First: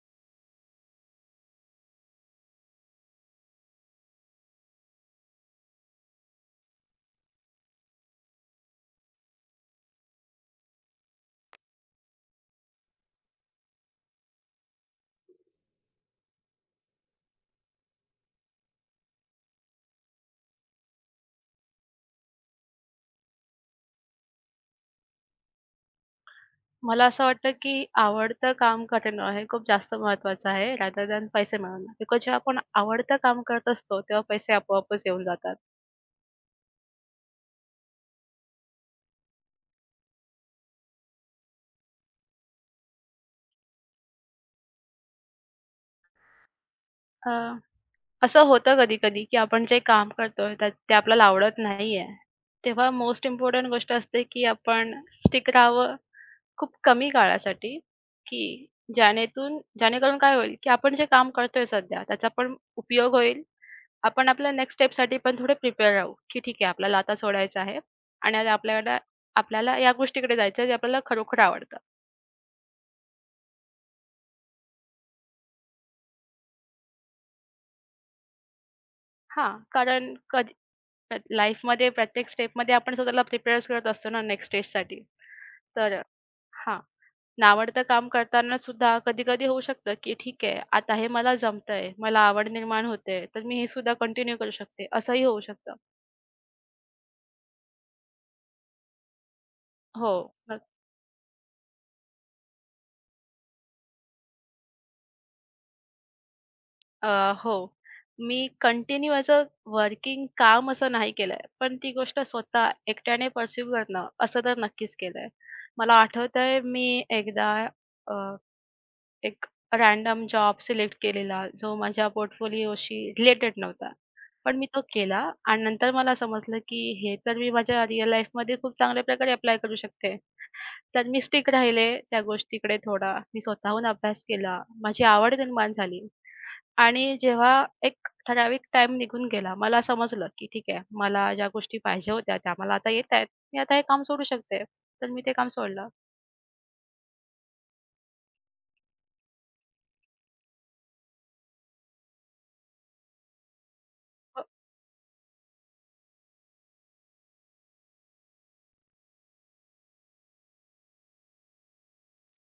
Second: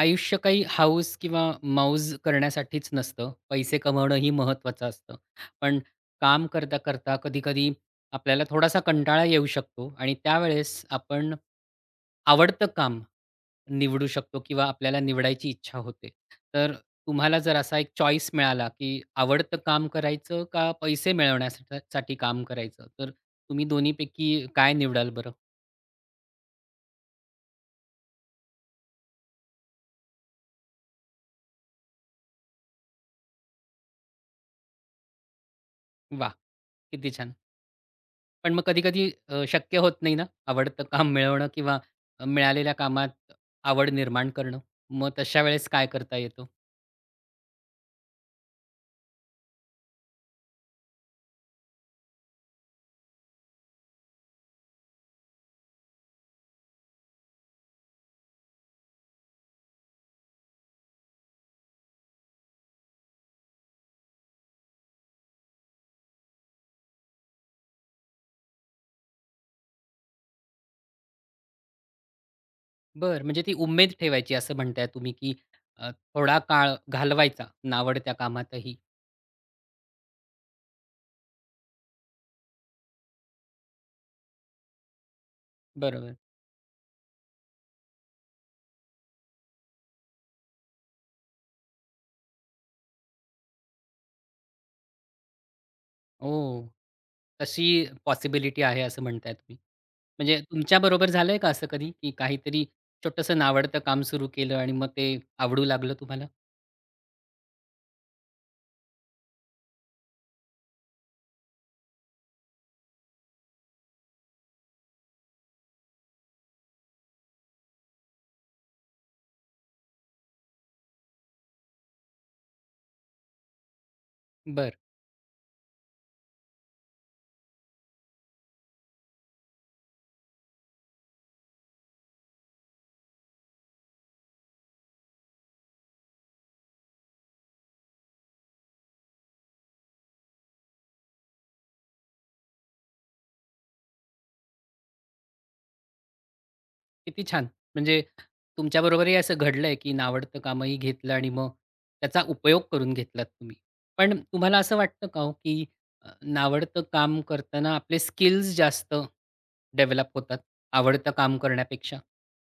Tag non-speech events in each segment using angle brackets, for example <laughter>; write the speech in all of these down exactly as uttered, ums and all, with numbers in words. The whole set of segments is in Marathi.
आयुष्य काही हौस किंवा मौज करण्यासाठीच नसतं. पैसे कमवणंही महत्त्वाचं असतं. पण काम करता, करता कधी-कधी आपल्याला थोडासा कंटाळा येऊ शकतो आणि त्यावेळेस आपण आवडतं काम निवडू शकतो किंवा आपल्याला निवडायची इच्छा होते. तर तुम्हाला जर असा एक चॉईस मिळाला, की आवडतं काम करायचं का पैसे मिळवण्यासाठी साठी काम करायचं? तर तुम्ही दोन्हीपैकी काय निवडाल बरं? मला असं वाटतं, की आवडतं काम करणं हे खूप जास्त महत्त्वाचं आहे रादर दॅन पैसे मिळवणं. बिकॉज जेव्हा आपण आवडतं काम करत असतो, तेव्हा पैसे आपोआपच येऊन जातात. वाह! किती छान. पण मग कधी-कधी अ, शक्य होत नाही ना, आवडतं काम मिळवणं किंवा अ, मिळालेल्या कामात आवड निर्माण करणं. मग तशा वेळेस काय करता येतं? अ, असं होतं कधी-कधी, की आपण जे काम करतोय त्यात ते आपल्याला आवडत नाहीये. तेव्हा मोस्ट इम्पोर्टंट गोष्ट असते, की आपण स्टिक राहावं खूप कमी काळासाठी, की ज्यानेतून जेणेकरून काय होईल, की आपण जे काम करतोय सध्या त्याचा पण उपयोग होईल. आपण आपल्या नेक्स्ट स्टेपसाठी पण थोडे प्रिपेअर राहू, की ठीक आहे आपल्याला आता सोडायचं आहे आणि आता आपल्याला आपल्याला या गोष्टीकडे जायचं आहे जे आपल्याला खरोखर आवडतं. बरं, म्हणजे ती उमेद ठेवायची असं म्हणताय तुम्ही, की अ, थोडा काळ घालवायचा नावडत्या कामातही. हां, कारण कधी लाईफमध्ये प्रत्येक स्टेपमध्ये आपण स्वतःला प्रिपेअर्स करत असतो ना नेक्स्ट स्टेजसाठी. तर बरोबर. हां, नावडतं काम करताना सुद्धा कधी-कधी होऊ शकतं, की ठीक आहे आता हे मला जमतंय, मला आवड निर्माण होते, तर मी हे सुद्धा कंटिन्यू करू शकते, असंही होऊ शकतं. ओह! तशी पॉसिबिलिटी आहे असं म्हणताय तुम्ही. हो. म्हणजे तुमच्याबरोबर झालंय का असं कधी, की काहीतरी छोटंसं नावडतं काम सुरू केलं आणि मग ते आवडू लागलं तुम्हाला? अ, हो. मी कंटिन्यू ॲज वर्किंग काम असं नाही केलंय. पण ती गोष्ट स्वतः एकट्याने पर्स्यू करणं असं तर नक्कीच केलंय. मला आठवतंय मी एकदा अ, एक रँडम जॉब सिलेक्ट केलेला जो माझ्या पोर्टफोलिओशी रिलेटेड नव्हता. पण मी बरं. तो केला आणि नंतर मला समजलं की हे तर मी माझ्या रिअल लाईफमध्ये खूप चांगल्या प्रकारे अप्लाय करू शकते. तर मी स्टिक राहिले त्या गोष्टीकडे थोडा. मी स्वतःहून अभ्यास केला. माझी आवड निर्माण झाली. आणि जेव्हा एक ठराविक टाइम निघून गेला, मला समजलं, की ठीक आहे, मला ज्या गोष्टी पाहिजे होत्या त्या मला आता येतायत. मी आता हे काम सोडू शकते. तर मी ते काम सोडलं. किती छान! म्हणजे तुमच्याबरोबरही असं घडलंय, की नावडतं कामही घेतलं आणि मग त्याचा उपयोग करून घेतलात तुम्ही. पण अ, तुम्हाला असं वाटतं का हो, की अ, नावडतं काम करताना आपले स्किल्स जास्त डेव्हलप होतात, आवडतं काम करण्यापेक्षा?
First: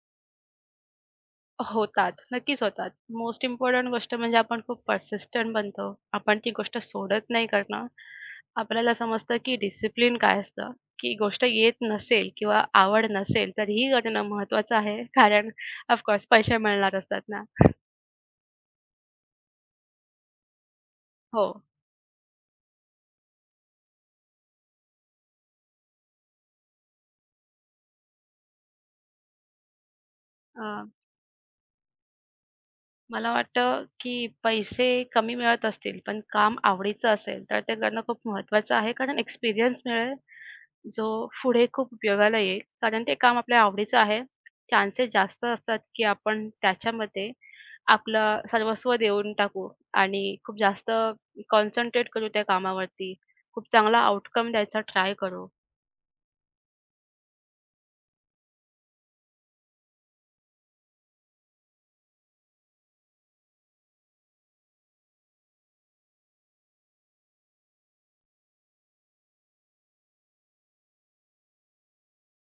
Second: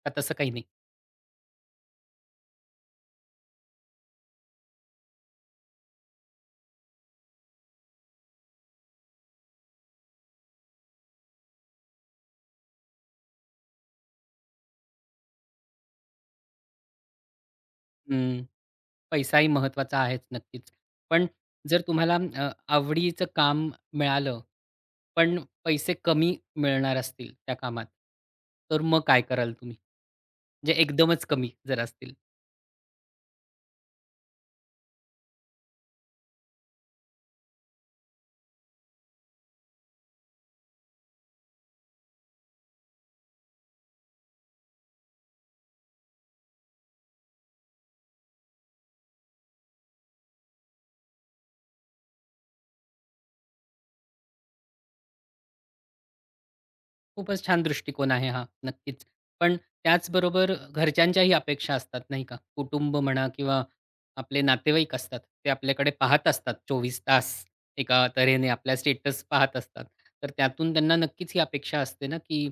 का तसं काही नाही? होतात, नक्कीच होतात. मोस्ट इम्पोर्टंट गोष्ट म्हणजे आपण खूप पर्सिस्टंट बनतो. आपण ती गोष्ट सोडत नाही करणं. आपल्याला समजतं, की डिसिप्लिन काय असतं, की गोष्ट येत नसेल किंवा आवड नसेल तरीही करणं महत्त्वाचं आहे. कारण ऑफ पैसे मिळणार असतात ना. हं, पैसाही महत्त्वाचा आहेच नक्कीच. पण हो. जर तुम्हाला अ, आवडीचं काम मिळालं, पण पैसे कमी मिळणार असतील त्या कामात, तर मग काय कराल तुम्ही? म्हणजे अ एकदमच कमी जर असतील? मला वाटतं, की पैसे कमी मिळत असतील, पण काम आवडीचं असेल, तर ते करणं खूप महत्त्वाचं आहे. कारण एक्सपिरियन्स मिळेल, जो पुढे खूप उपयोगाला येईल. कारण ते काम आपल्या आवडीचं आहे. चान्सेस जास्त असतात, की आपण त्याच्यामध्ये आपलं सर्वस्व देऊन टाकू आणि खूप जास्त कॉन्सन्ट्रेट करू त्या कामावरती. खूप चांगला आउटकम द्यायचा ट्राय करू. खूपच छान दृष्टिकोन आहे हा, नक्कीच. पण त्याचबरोबर घरच्यांच्याही अपेक्षा असतात नाही का? कुटुंब म्हणा किंवा आपले नातेवाईक असतात. ते आपल्याकडे पाहत असतात चोवीस तास एका तऱ्हेने आपला स्टेटस पाहत असतात. तर त्यातून त्यांना नक्कीच ही अपेक्षा असते ना, की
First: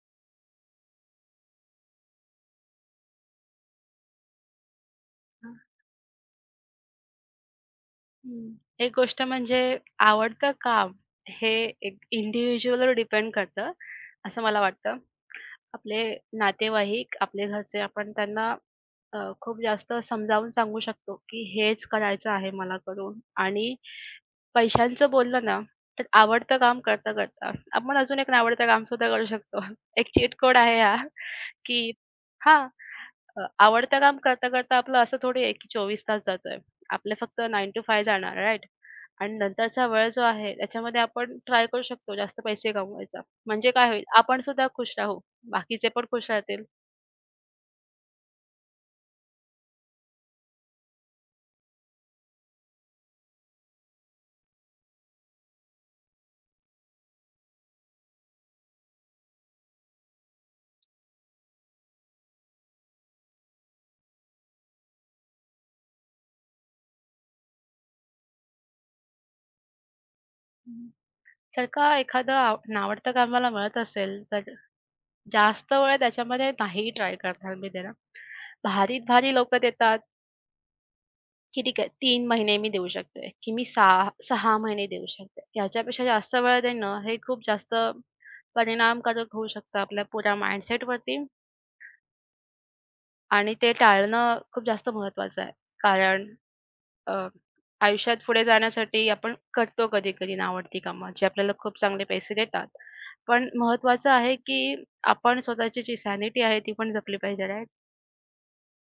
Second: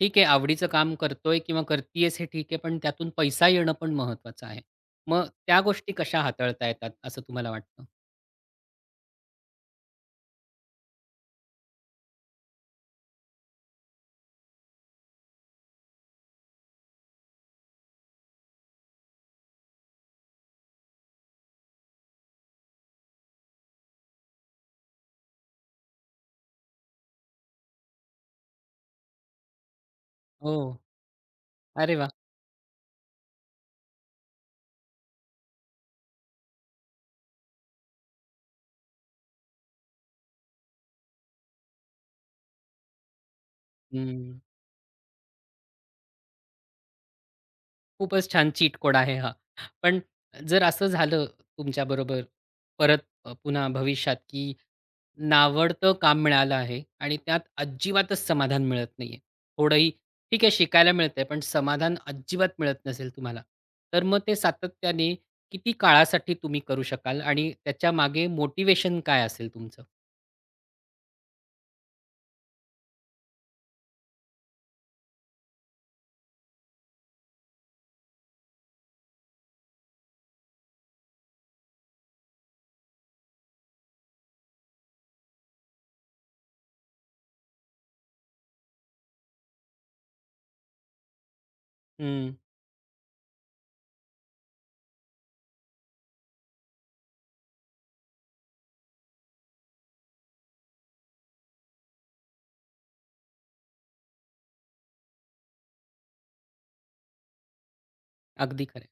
ठीक आहे आवडीचं काम करतोय किंवा करतीयेस हे ठीक आहे, पण त्यातून पैसा येणं पण महत्त्वाचं आहे. मग त्या गोष्टी कशा हाताळता येतात असं तुम्हाला वाटतं? हं. एक गोष्ट म्हणजे आवडतं काम हे एक इंडिव्हिज्युअलवर डिपेंड करतं, असं मला वाटतं. आपले नातेवाईक, आपले घरचे आपण त्यांना अ, खूप जास्त समजावून सांगू शकतो, की हेच करायचं आहे मला करून आणि पैशांचं बोललं ना, तर आवडतं काम करता-करता आपण अजून एक नावडतं काम सुद्धा करू शकतो. <laughs> एक चीट कोड हो. आहे हा, की अरे वाह! हां, अ, आवडतं काम करता-करता आपलं असं थोडी आहे की चोवीस तास जातोय. आपले फक्त नऊ to पाच जाणार राइट आणि नंतरचा वेळ जो आहे त्याच्यामध्ये आपण ट्राय करू शकतो जास्त पैसे कमवायचा. म्हणजे काय होईल आपण हं. सुद्धा खुश राहू, बाकीचे पण खुश राहतील. खूपच छान चीट कोड आहे हा. पण जर असं झालं तुमच्याबरोबर परत अ, पुन्हा भविष्यात, की नावडतं काम मिळालं आहे आणि त्यात अजिबातच समाधान मिळत नाहीये. थोडंही ठीक आहे शिकायला मिळतंय, पण समाधान अजिबात मिळत नसेल तुम्हाला. तर मग ते सातत्याने किती काळासाठी तुम्ही करू शकाल आणि त्याच्यामागे मोटिव्हेशन काय असेल तुमचं? हम्म. जर का एखादं आव नावडतं कामाला मिळत असेल, तर जास्त वेळ त्याच्यामध्ये नाही ट्राय करणार मी त्याला. भारी-भारी लोकं देतात, की ठीक आहे तीन महिने मी देऊ शकते, की मी सहा 6 महिने देऊ शकते. याच्यापेक्षा जास्त वेळ देणं हे खूप जास्त परिणामकारक होऊ शकतं आपल्या पुऱ्या माइंडसेटवरती हं, आणि ते टाळणं खूप जास्त महत्त्वाचं आहे. कारण अ, आयुष्यात पुढे जाण्यासाठी आपण करतो कधी-कधी नावडती कामं, जी आपल्याला खूप चांगले पैसे देतात. पण महत्त्वाचं आहे, की आपण स्वतःची जी सॅनिटी आहे ती पण जपली पाहिजे, राइट? अगदी खरं.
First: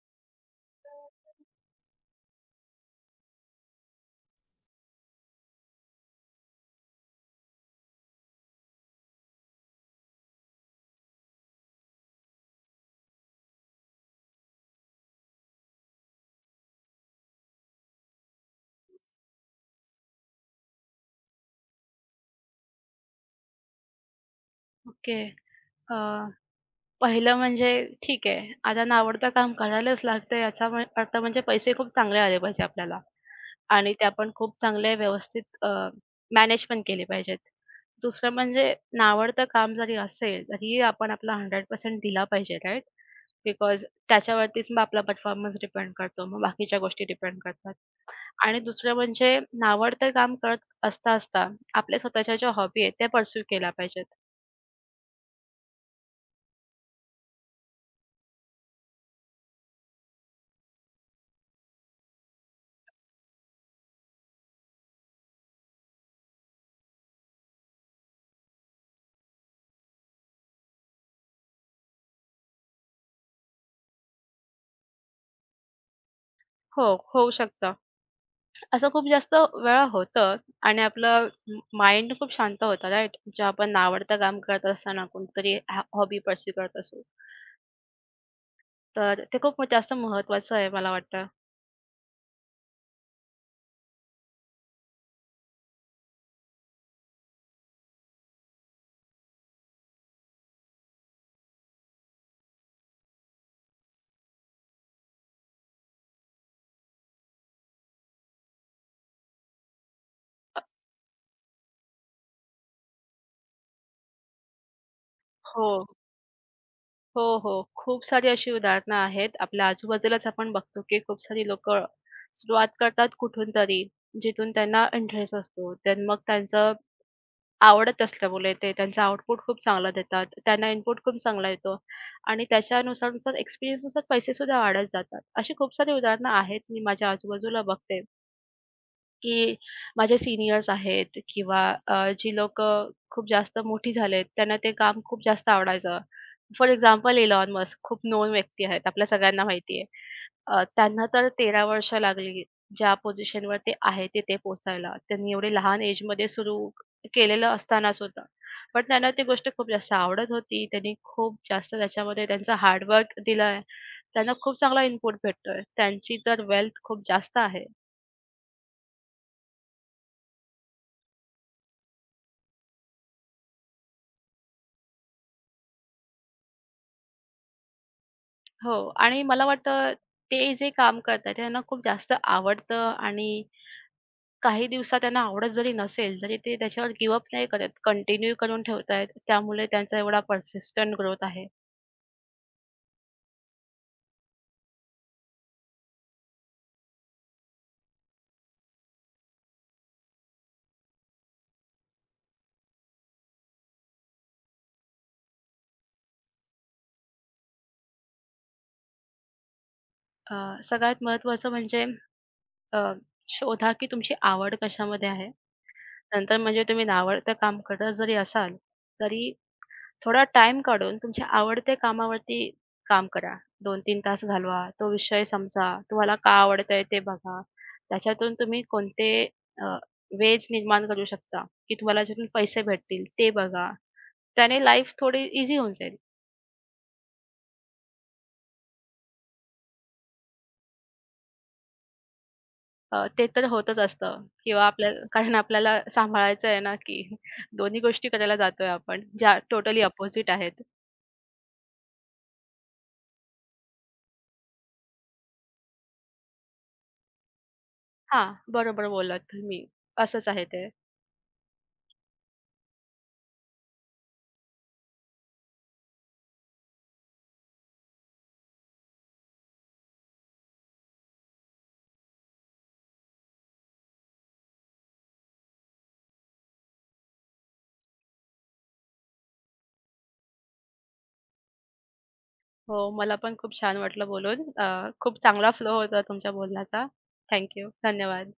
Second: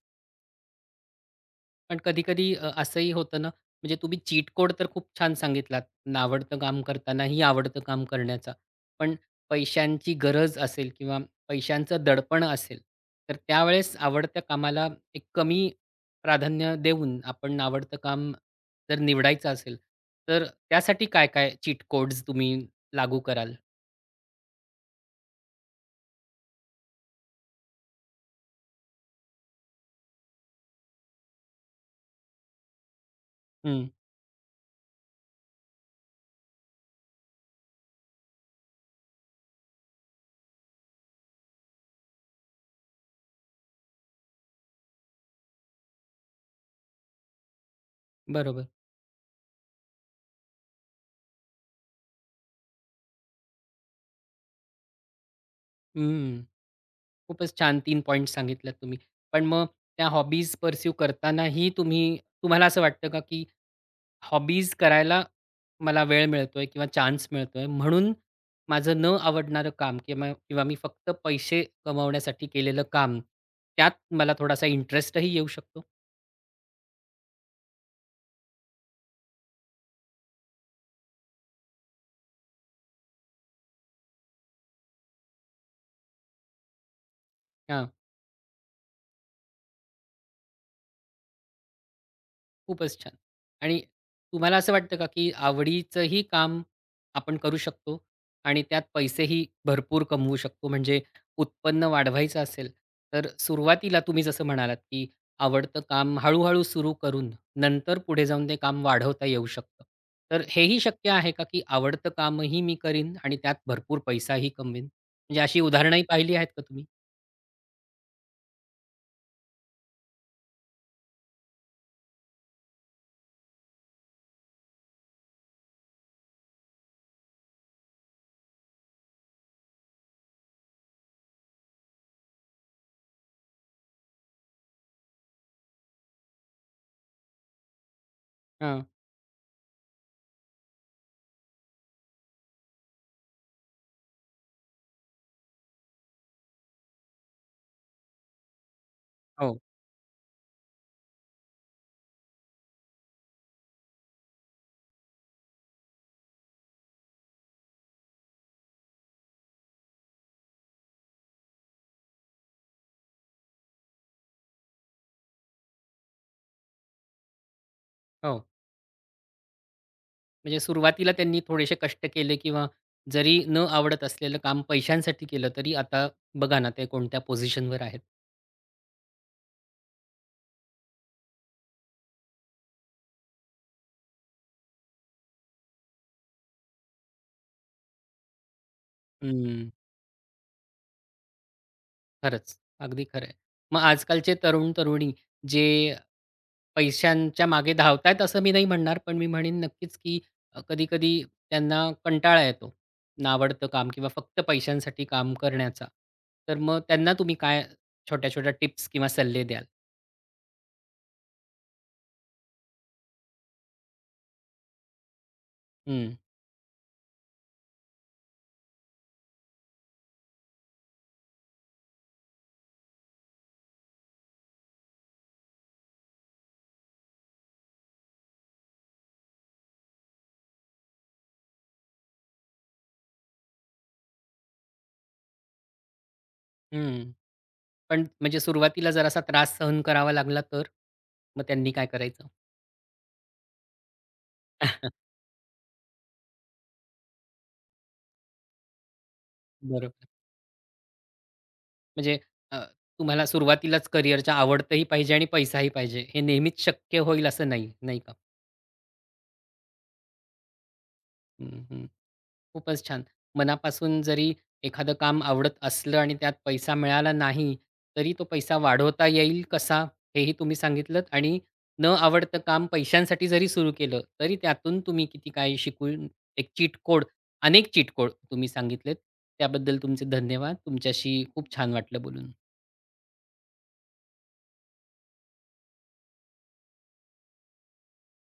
पण कधी-कधी अ, असंही होतं ना, म्हणजे तुम्ही चीट कोड तर खूप छान सांगितलात, नावडतं काम करतानाही आवडतं काम करण्याचा. पण पैशांची गरज असेल किंवा पैशांचं दडपण असेल, तर त्यावेळेस आवडत्या कामाला एक कमी प्राधान्य देऊन आपण नावडतं काम जर निवडायचं असेल, तर त्यासाठी काय-काय चीट कोड्स तुम्ही लागू कराल? ओके. पहिलं म्हणजे ठीक आहे, आता नावडतं काम करायलाच लागतं याचा म्ह अर्थ म्हणजे पैसे खूप चांगले आले पाहिजे आपल्याला हं, आणि ते आपण खूप चांगले व्यवस्थित अ, मॅनेज पण केले पाहिजेत. दुसरं म्हणजे नावडतं काम जरी असेल, तरीही आपण आपला शंभर टक्के दिला पाहिजे, राइट? बिकॉज त्याच्यावरतीच मग आपला परफॉर्मन्स डिपेंड करतो. मग बाकीच्या गोष्टी डिपेंड करतात. आणि बरोबर. दुसरं म्हणजे नावडतं काम करत असता, असता आपल्या स्वतःच्या ज्या हॉबी आहेत त्या पर्स्यू केल्या पाहिजेत. हं. खूपच छान तीन पॉइंट्स सांगितलेत तुम्ही. पण मग त्या हॉबीज पर्स्यू करतानाही तुम्ही तुम्हाला असं वाटतं का, की हॉबीज करायला मला वेळ मिळतोय किंवा चान्स मिळतोय म्हणून माझं न आवडणारं काम किंवा किंवा मी फक्त पैसे कमवण्यासाठी केलेलं काम, त्यात मला थोडासा इंटरेस्टही येऊ शकतो? हो, होऊ शकतं. असं खूप जास्त वेळा होतं आणि आपलं माइंड खूप शांत होतं राइट? जेव्हा आपण आवडतं काम करत असताना कोणतरी ह हॉबी पर्स्यू करत असू. तर ते खूप जास्त महत्त्वाचं आहे मला वाटतं. खूपच छान. आणि तुम्हाला असं वाटतं का, की आवडीचंही काम आपण करू शकतो आणि त्यात पैसेही भरपूर कमवू शकतो? म्हणजे उत्पन्न वाढवायचं असेल, तर सुरुवातीला तुम्ही जसं म्हणालात, की आवडतं काम हळू-हळू सुरू करून नंतर पुढे जाऊन ते काम वाढवता येऊ शकतं. तर अ, हेही शक्य आहे का, की आवडतं कामही मी करीन आणि त्यात भरपूर पैसाही कमवीन? म्हणजे अशी हो. उदाहरणंही पाहिली आहेत का तुम्ही? हो, हो. खूप सारी अशी उदाहरणं आहेत. आपल्या आजूबाजूलाच आपण बघतो, की खूप सारी लोकं सुरुवात करतात कुठूनतरी, जिथून त्यांना इंटरेस्ट असतो. तर मग त्यांचं आवडत असल्यामुळे ते त्यांचा आउटपुट खूप चांगला देतात. त्यांना इनपुट खूप चांगला येतो आणि त्याच्यानुसार नुसार experience नुसार पैसे पैसेसुद्धा वाढत जातात. अशी खूप सारी उदाहरणं आहेत. मी माझ्या आजूबाजूला बघते, हां. की माझे सीनियर्स आहेत किंवा अ, जी लोकं खूप जास्त मोठी झालेत, त्यांना ते काम खूप जास्त आवडायचं. फॉर एक्झाम्पल इलॉन मस्क खूप नोन व्यक्ती आहेत. आपल्या सगळ्यांना हो, माहिती आहे. अ, त्यांना तर तेरा वर्ष लागली. ज्या पोझिशनवर ते आहे तिथे पोहोचायला. त्यांनी एवढे लहान एजमध्ये सुरू केलेलं असताना सुद्धा. पण त्यांना ती गोष्ट खूप जास्त आवडत होती. त्यांनी खूप जास्त त्याच्यामध्ये त्यांचं हार्डवर्क दिलंय. त्यांना खूप चांगला इनपुट भेटतोय. त्यांची तर वेल्थ खूप जास्त आहे. हो. म्हणजे सुरुवातीला त्यांनी थोडेसे कष्ट केले किंवा जरी न आवडत असलेलं काम पैशांसाठी केलं तरी आता बघा ना ते कोणत्या पोझिशनवर आहेत. हो आणि मला वाटतं ते जे काम करतायत त्यांना खूप जास्त आवडतं आणि काही दिवसात त्यांना आवडत जरी नसेल, तरी ते त्याच्यावर गिव्ह नाही करत. कंटिन्यू करून ठेवतायत. त्यामुळे हं, त्यांचा एवढा पर्सिस्टंट ग्रोथ आहे. खरंच. अगदी खरं आहे. मग आजकालचे तरुण-तरुणी जे पैशांच्या मागे धावतायत असं मी नाही म्हणणार, पण मी म्हणेन नक्कीच की अ, कधी-कधी त्यांना कंटाळा येतो नावडतं काम किंवा फक्त पैशांसाठी काम करण्याचा. तर मग त्यांना तुम्ही काय छोट्या-छोट्या टिप्स किंवा सल्ले द्याल? अ, सगळ्यात महत्त्वाचं म्हणजे अ, शोधा की तुमची आवड कशामध्ये आहे. हं, नंतर म्हणजे तुम्ही नावडतं काम करत जरी असाल, तरी थोडा टाईम काढून तुमच्या आवडत्या कामावरती काम करा. दोन तीन तास घालवा. तो विषय समजा. तुम्हाला का आवडतंय ते बघा. त्याच्यातून तुम्ही कोणते वेज निर्माण करू शकता, की तुम्हाला त्याच्यातून पैसे भेटतील ते बघा. त्याने लाईफ थोडी ईझी होऊन जाईल. हं. पण म्हणजे सुरुवातीला जरासा त्रास सहन करावा लागला तर? मग त्यांनी काय करायचं? अ, ते तर होतच असतं किंवा आपल्या <laughs> कारण आपल्याला सांभाळायचं आहे ना, की दोन्ही गोष्टी करायला जातोय आपण, ज्या टोटली बरोबर. अपोझिट आहेत. म्हणजे अ, तुम्हाला सुरुवातीलाच करिअरच्या आवडतही पाहिजे आणि पैसाही पाहिजे. हे नेहमीच शक्य होईल असं नाही, नाही का? हां, बरोबर बोललात तुम्ही. असंच आहे ते. हं, हं. खूपच छान. मनापासून जरी एखादं काम आवडत असलं आणि त्यात पैसा मिळाला नाही, तरी तो पैसा वाढवता येईल कसा हेही तुम्ही सांगितलत आणि न आवडतं काम पैशांसाठी जरी सुरू केलं, तरी त्यातून तुम्ही किती काही शिकून एक चीट कोड, अनेक चीट कोड तुम्ही सांगितलेत. त्याबद्दल तुमचे धन्यवाद. तुमच्याशी खूप छान वाटलं बोलून. हो, मला पण खूप छान वाटलं बोलून. अ, खूप चांगला फ्लो होता तुमच्या बोलण्याचा. Thank you. धन्यवाद.